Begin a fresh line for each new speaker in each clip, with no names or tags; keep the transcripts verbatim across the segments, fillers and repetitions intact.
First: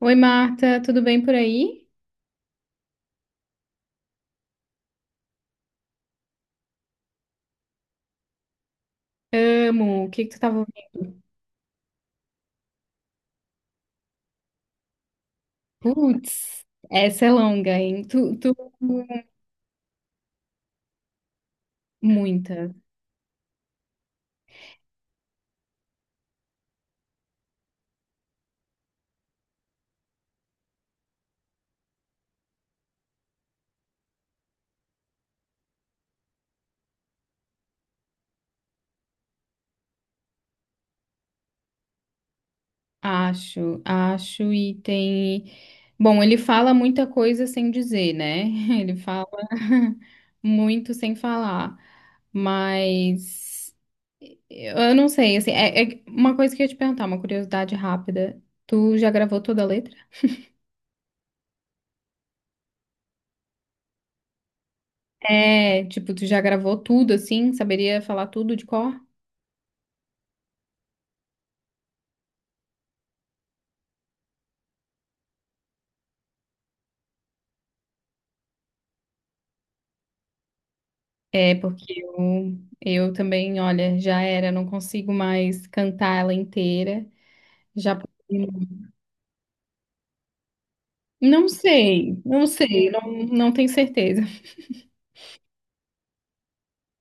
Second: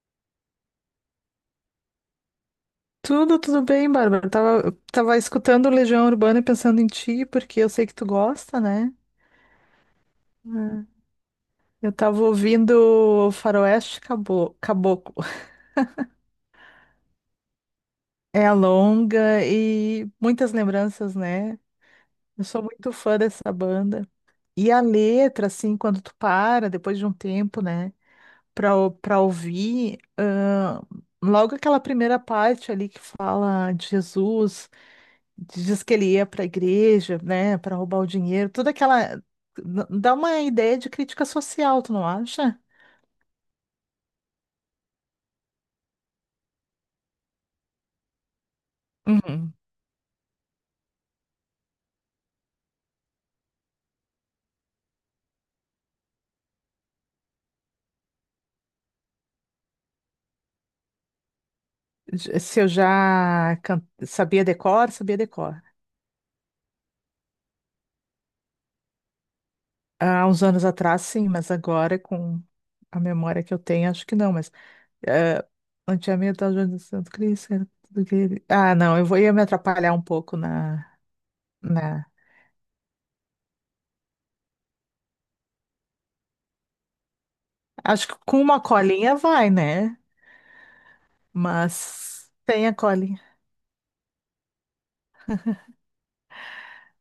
Oi, Marta, tudo bem por aí?
Tudo, tudo bem, Bárbara. Eu Tava, eu tava escutando Legião Urbana e pensando em ti, porque eu sei que tu gosta, né?
Amo. O que que tu
É.
tava ouvindo?
Eu tava ouvindo Faroeste Cabo- Caboclo.
Putz, essa é longa, hein? Tu,
É a
tu...
longa e muitas lembranças, né? Eu sou
Muita.
muito fã dessa banda. E a letra, assim, quando tu para, depois de um tempo, né, pra, ou- pra ouvir, ahn, logo aquela primeira parte ali que fala de Jesus. Diz que ele ia para a igreja, né, para roubar o dinheiro, toda aquela. n- Dá uma ideia de crítica social, tu não acha?
Acho, acho e tem... Bom, ele fala muita coisa sem dizer, né? Ele fala
Uhum.
muito sem falar, mas eu não sei, assim, é, é uma coisa que eu ia te perguntar, uma curiosidade rápida. Tu já gravou toda a letra?
J- Se eu já can- sabia decor, sabia decor.
É, tipo, tu já gravou tudo, assim? Saberia falar tudo de cor?
Há uns anos atrás, sim, mas agora, com a memória que eu tenho, acho que não, mas. eh, Antigamente, a Joana do Santo Cristo, era tudo que ele- ah, não, eu vou ia me atrapalhar um pouco na,
É, porque
na.
eu, eu também, olha, já era, não consigo mais cantar ela inteira. Já
Acho que com uma colinha vai, né?
não sei,
Mas
não
tem a
sei, não,
colinha.
não tenho certeza.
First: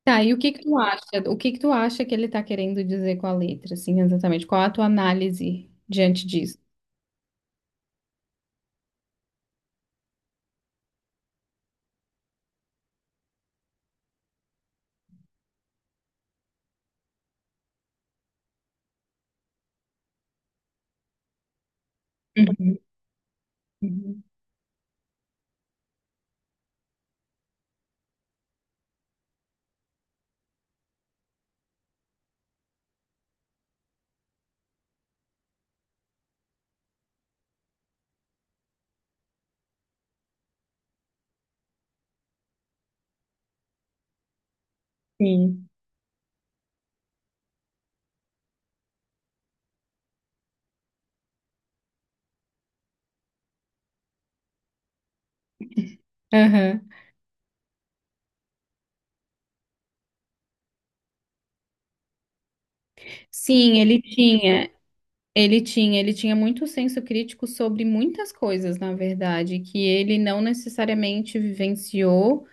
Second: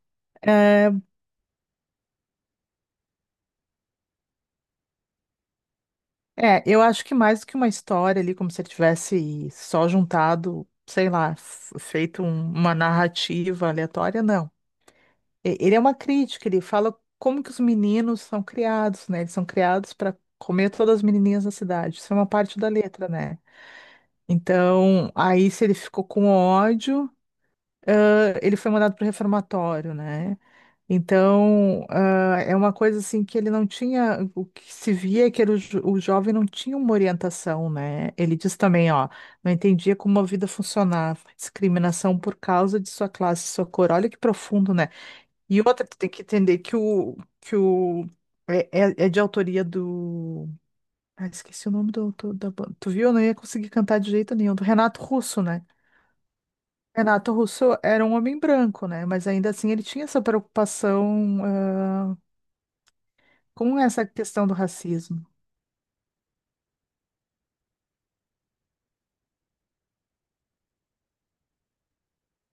Tá, e o que que tu
Eh,
acha? O que que tu acha que ele tá querendo dizer com a letra, assim, exatamente? Qual a tua análise diante disso?
É, eu acho que mais do que uma história ali, como se ele tivesse só juntado, sei lá, f- feito um- uma narrativa aleatória, não. E- Ele é uma crítica, ele fala como que os meninos são criados, né? Eles são criados para comer todas as menininhas da cidade. Isso é uma parte da
Uhum,
letra, né?
uhum.
Então, aí se ele ficou com ódio, ãh, ele foi mandado pro reformatório, né? Então, ah, é uma coisa assim que ele não tinha, o que se via é que era o, jo- o jovem não tinha uma orientação, né? Ele diz também, ó, não entendia como a vida funcionava, discriminação por causa de sua classe, sua cor, olha que profundo, né? E
Sim.
outra, tu tem que entender que o, que o, é, é- é de autoria do, ah, esqueci o nome do autor da banda, tu viu? Eu não ia conseguir cantar de jeito nenhum, do Renato Russo, né?
Aham.
Renato Russo era um homem branco, né? Mas ainda assim ele tinha essa preocupação ah,
Sim,
Como é
ele
essa questão do
tinha.
racismo,
Ele tinha, ele tinha muito senso crítico sobre muitas coisas, na verdade, que ele não necessariamente vivenciou,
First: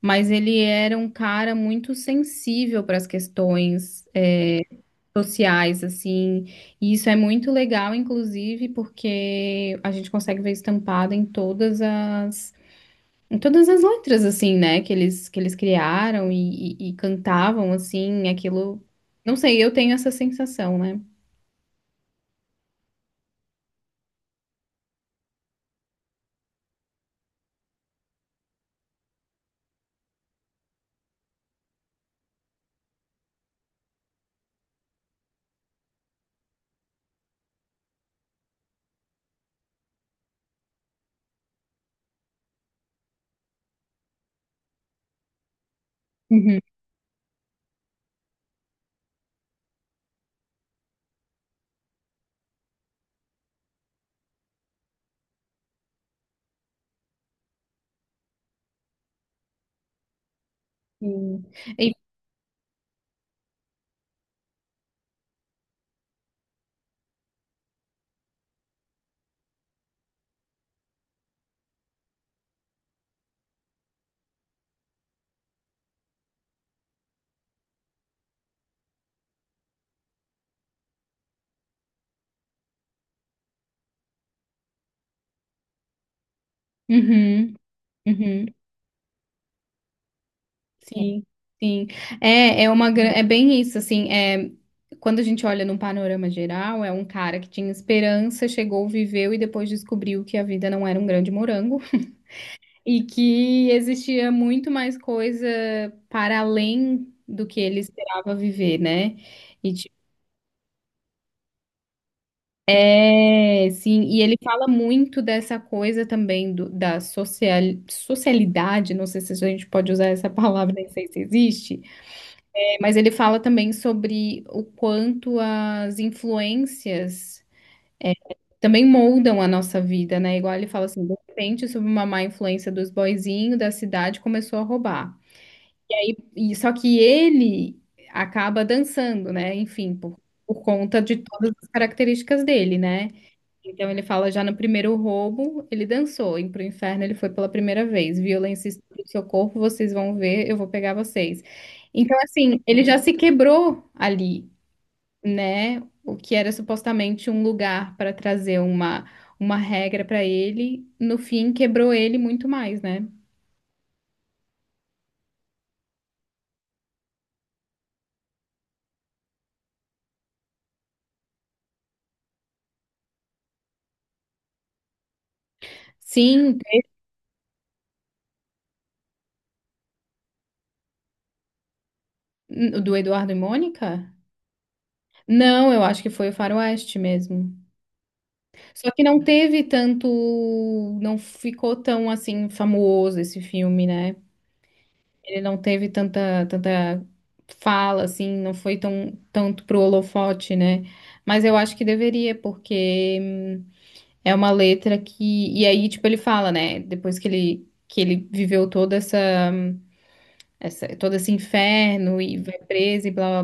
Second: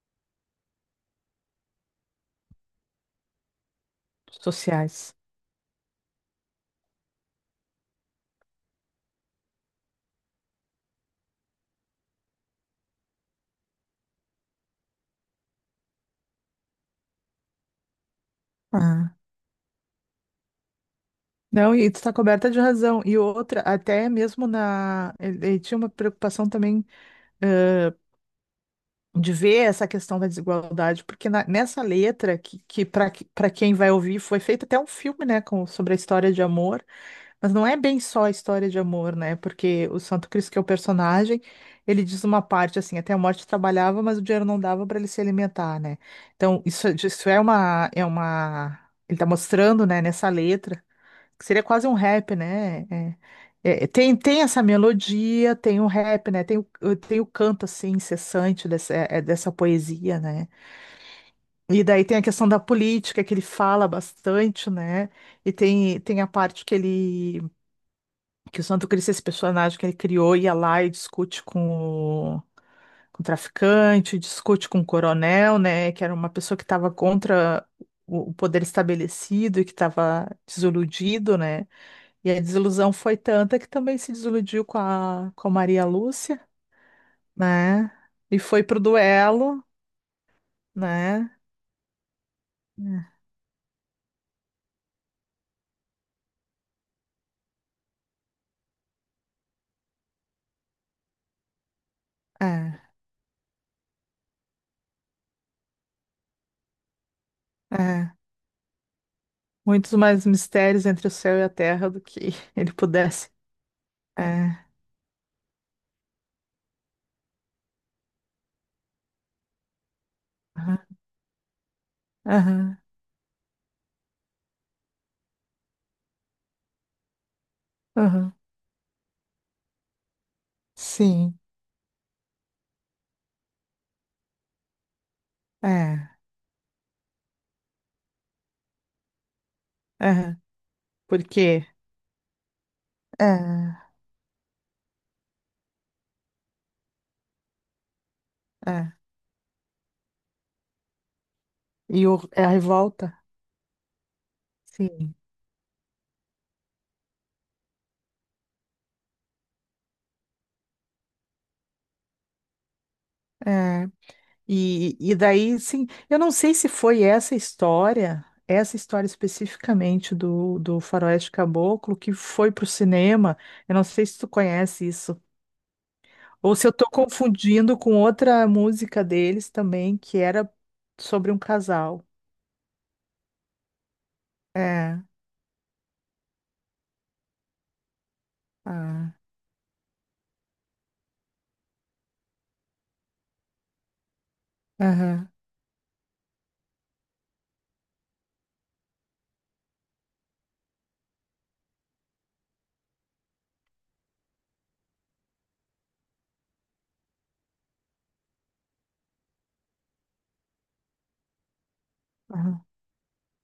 mas ele era um cara muito sensível para as questões,
dos
é,
sociais?
sociais, assim. E isso é muito legal, inclusive, porque a gente consegue ver estampado em todas as, em todas as letras, assim, né, que eles, que eles criaram e, e- e cantavam, assim, aquilo.
Ah.
Não sei, eu tenho essa sensação, né?
Não, e tu está coberta de razão. E outra, até mesmo na. Ele ele tinha uma preocupação também, ãh, de ver essa questão da desigualdade, porque na- nessa letra, que, que para quem vai ouvir, foi feito até um filme, né, com, sobre a história de amor. Mas não é bem só a história de amor, né? Porque o Santo Cristo, que é o personagem, ele diz uma parte assim, até a morte trabalhava, mas o dinheiro não dava para ele se alimentar, né?
Uhum.
Então, isso, isso é uma, é uma. Ele tá mostrando, né, nessa letra, que seria quase um rap, né? É- é- tem, tem essa melodia, tem o rap, né? Tem o, tem o canto, assim, incessante dessa, é- é, dessa poesia, né?
Sim.
E
E
daí tem a questão da política, que ele fala bastante, né? E tem, tem a parte que ele que o Santo Cristo é esse personagem que ele criou, ia lá e discute com o, com o traficante, discute com o coronel, né, que era uma pessoa que estava contra o, o poder estabelecido e que estava desiludido, né, e a desilusão foi tanta que também se desiludiu com a, com a Maria Lúcia,
uhum,
né,
uhum,
e
é.
foi pro duelo,
Sim,
né,
sim. É, é uma, gra- é bem isso, assim, é, quando a gente olha num panorama geral, é um cara que tinha esperança, chegou, viveu e depois descobriu que a vida não era um grande morango
é,
e que existia muito mais coisa para além do que
é,
ele
é.
esperava viver, né? E,
muitos
tipo,
mais mistérios entre o céu e a terra do que ele pudesse,
é, sim, e ele
é,
fala muito dessa coisa também do- da social, socialidade, não sei se a gente pode usar essa palavra,
aham,
nem sei se existe.
aham,
Mas ele fala também sobre o quanto as influências
aham,
também moldam a nossa vida, né? Igual ele fala assim, de
sim,
repente, sob uma má influência dos boyzinhos da cidade, começou a roubar.
é.
E só que ele acaba dançando, né? Enfim, por,
É,
por conta de todas
porque
as características dele, né?
é,
Então ele fala já no primeiro roubo, ele dançou, e pro inferno ele foi pela primeira vez. Violência e estupro
é.
do seu corpo, vocês vão ver, eu vou pegar vocês.
E
Então,
o- é a
assim, ele já
revolta,
se quebrou ali,
sim.
né? O que era supostamente um lugar para trazer uma, uma regra para ele, no fim quebrou ele muito mais, né?
É. E, e daí, sim, eu não sei se foi essa história, essa história especificamente do, do Faroeste Caboclo que foi pro cinema. Eu não sei se tu conhece isso. Ou
Sim,
se eu tô confundindo com outra música deles também, que era sobre um casal.
o do Eduardo e Mônica?
É.
Não, eu acho que foi o Faroeste mesmo. Só que
Ah,
não teve tanto, não ficou tão assim famoso esse filme, né?
aham,
Ele não teve tanta tanta fala assim, não foi tão tanto pro holofote, né? Mas eu acho que deveria, porque é uma letra que... E aí, tipo, ele fala, né? Depois que ele, que ele viveu toda essa, essa, todo esse inferno e vai
aham,
preso e blá blá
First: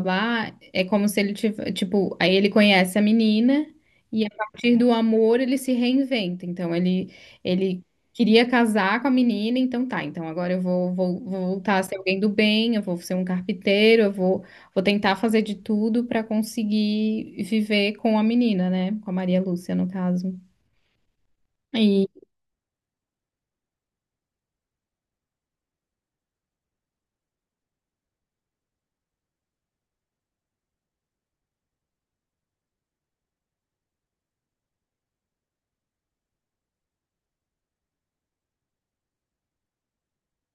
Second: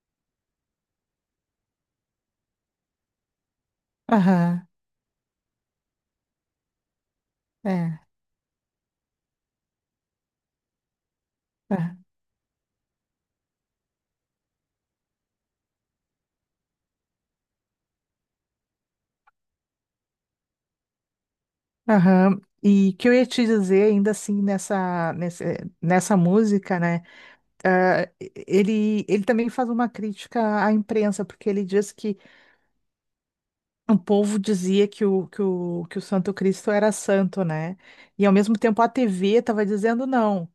blá. É como se ele tivesse... Tipo, aí ele conhece a menina e a
aham,
partir do amor ele se reinventa. Então, ele, ele
é.
queria casar com a menina, então tá. Então, agora eu vou, vou, vou voltar a ser
Aham.
alguém do bem, eu vou ser um carpinteiro, eu vou, vou tentar fazer de tudo pra conseguir viver com a menina, né? Com a Maria Lúcia, no caso. E.
Aham. E que eu ia te dizer, ainda assim, nessa, nesse- nessa música, né? ah, ele, ele também faz uma crítica à imprensa, porque ele diz que o, povo dizia que o, que o, que o Santo Cristo era santo, né? E ao mesmo tempo a T V estava dizendo não,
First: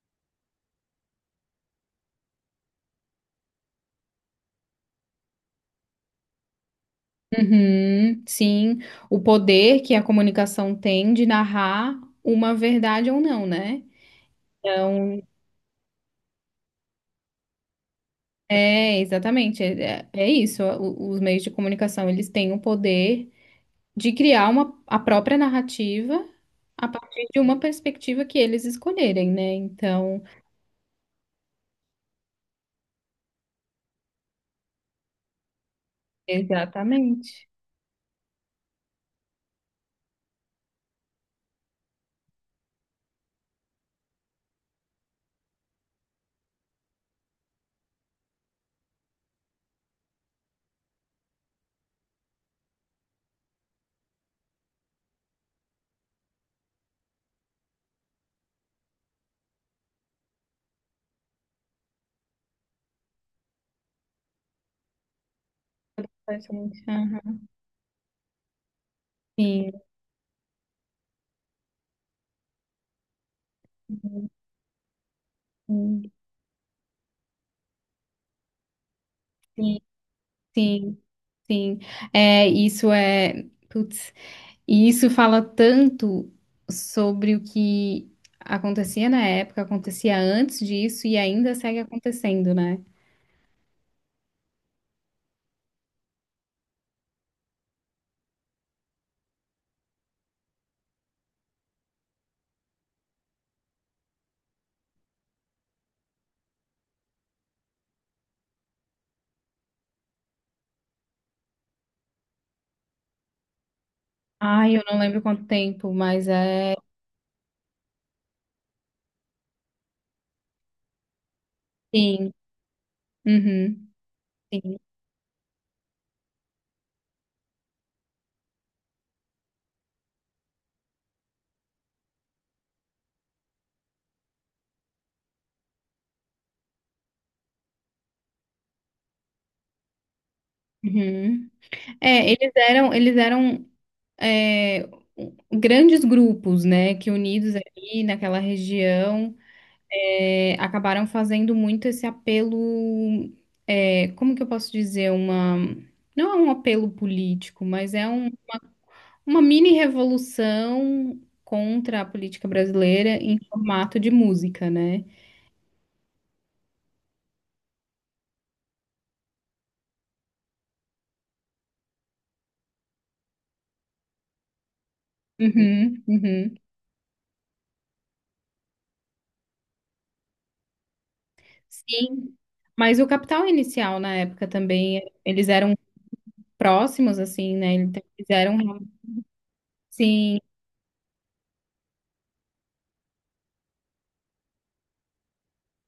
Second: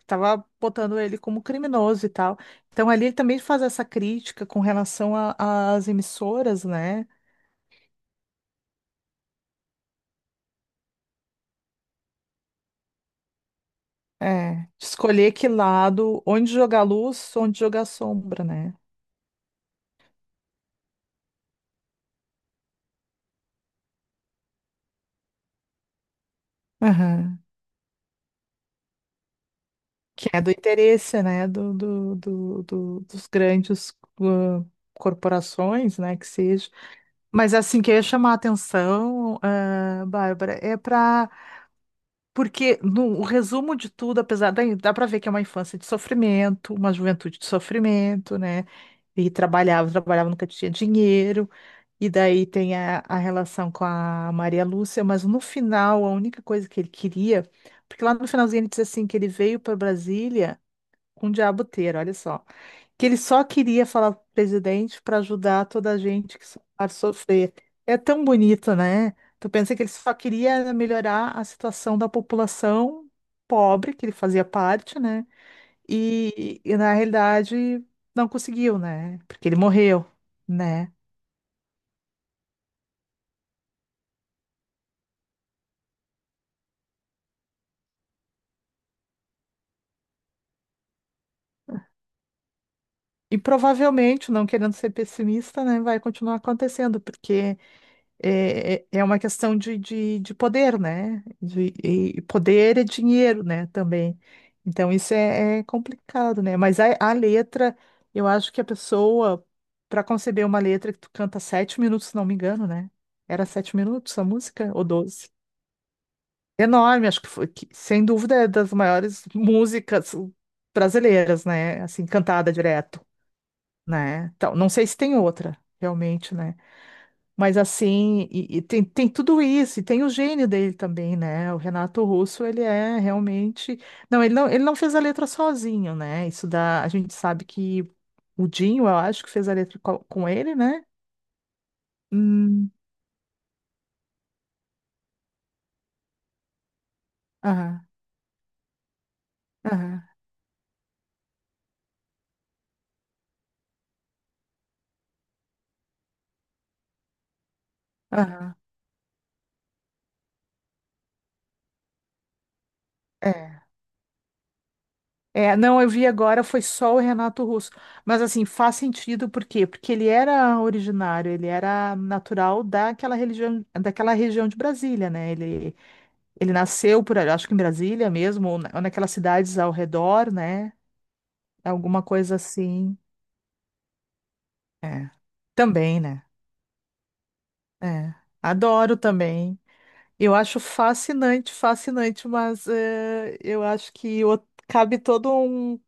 estava botando ele como criminoso e tal. Então ali ele também faz essa crítica com relação a- às emissoras, né?
Uhum, sim, o poder que a comunicação tem de narrar uma verdade ou não, né?
É, de
Então,
escolher que lado, onde jogar luz, onde jogar sombra, né?
é exatamente, é, é é isso. o- os meios de comunicação, eles têm o poder de criar uma, a própria narrativa a partir de
Aham.
uma perspectiva que eles escolherem, né? Então,
Que é do interesse, né, do, do, do, do- dos grandes, ah, corporações, né, que seja.
exatamente.
Mas assim, que eu ia chamar a atenção, ah, Bárbara, é para. Porque no o resumo de tudo, apesar da. Dá para ver que é uma infância de sofrimento, uma juventude de sofrimento, né? E trabalhava, trabalhava, nunca tinha dinheiro. E daí tem a, a relação com a Maria Lúcia, mas no final, a única coisa que ele queria. Porque lá no finalzinho ele diz assim, que ele veio para Brasília com diaboteira, olha só. Que ele só queria falar pro presidente para ajudar toda a gente que
Exatamente.
a
Aham.
sofrer. É tão bonito, né? Tu
Sim,
pensa que ele só queria melhorar a situação da população pobre, que ele fazia parte, né?
sim,
E, e na realidade não conseguiu, né? Porque ele
sim,
morreu, né?
sim, sim. É, isso é... Putz. E isso fala tanto sobre o que acontecia na época, acontecia antes disso e ainda segue acontecendo, né?
E provavelmente, não querendo ser pessimista, né, vai continuar acontecendo, porque é, é é uma questão de, de, de poder, né? De, e poder é dinheiro, né? Também. Então, isso é, é complicado, né? Mas a, a letra, eu acho que a pessoa, para conceber uma letra que tu canta sete minutos, se não me engano, né? Era sete minutos a música,
Ai, eu
ou
não lembro
doze?
quanto tempo, mas é.
Enorme, acho que foi, que, sem dúvida, é das maiores músicas brasileiras, né? Assim,
Sim.
cantada direto,
Uhum.
né? Então, não
Sim.
sei se tem outra, realmente, né? Mas assim, e, e tem, tem tudo isso, e tem o gênio dele também, né? O Renato Russo, ele é realmente. Não, ele não, ele não fez a letra sozinho, né? Isso dá. A gente sabe que o Dinho, eu acho que fez a letra co- com ele, né?
Uhum. É, eles
Hum,
eram, eles eram, é, grandes grupos, né? Que unidos
aham,
ali naquela região,
aham,
é, acabaram fazendo muito esse apelo. É, como que eu posso dizer? Uma... Não é um apelo político, mas é um
aham.
uma mini revolução contra a política brasileira em
É.
formato de música, né?
É, não, eu vi agora, foi só o Renato Russo. Mas assim, faz sentido, por quê? Porque ele era originário, ele era natural daquela religião, daquela região de Brasília, né? Ele
Uhum,
ele
uhum.
nasceu por ali, acho que em Brasília mesmo, ou na- ou naquelas cidades ao redor, né? Alguma
Sim.
coisa assim.
Mas o Capital Inicial na época também,
É.
eles eram
Também, né?
próximos, assim, né? Então,
É.
eles eram...
Adoro também. Eu
Sim,
acho fascinante, fascinante, mas eh, eu acho que o- cabe toda um-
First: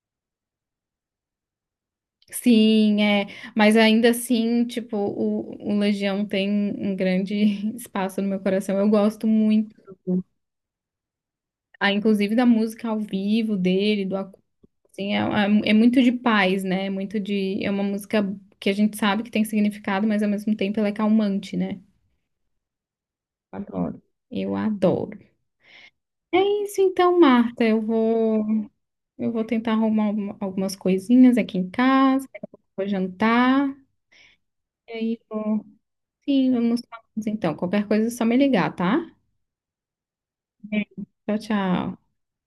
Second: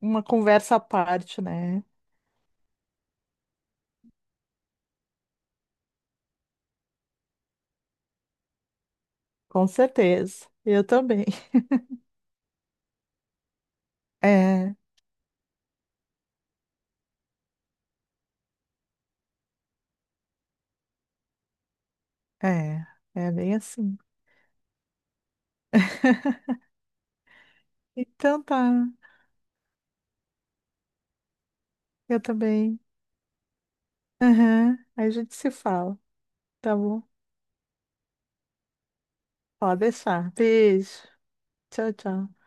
uma conversa à parte, né?
sim, é. Mas ainda assim, tipo, o, o Legião tem um grande espaço no meu coração. Eu gosto
Com
muito.
certeza. Eu também.
Ah, inclusive da música ao vivo dele, do acú-
É,
assim, é, é- é muito de paz, né? É muito de, é uma música que a gente sabe que tem significado, mas ao mesmo tempo ela é calmante, né?
é, é bem assim.
Adoro. Eu adoro. É isso então, Marta. Eu
Então
vou,
tá,
eu vou tentar arrumar alguma- algumas coisinhas aqui em
eu
casa,
também.
vou jantar,
Aham,
e
aí a
aí
gente se
vou.
fala,
Sim,
tá
vamos
bom?
falar então. Qualquer coisa é só me ligar, tá?
Pode deixar. Beijo.
Beijo. Tchau,
Tchau,
tchau.
tchau.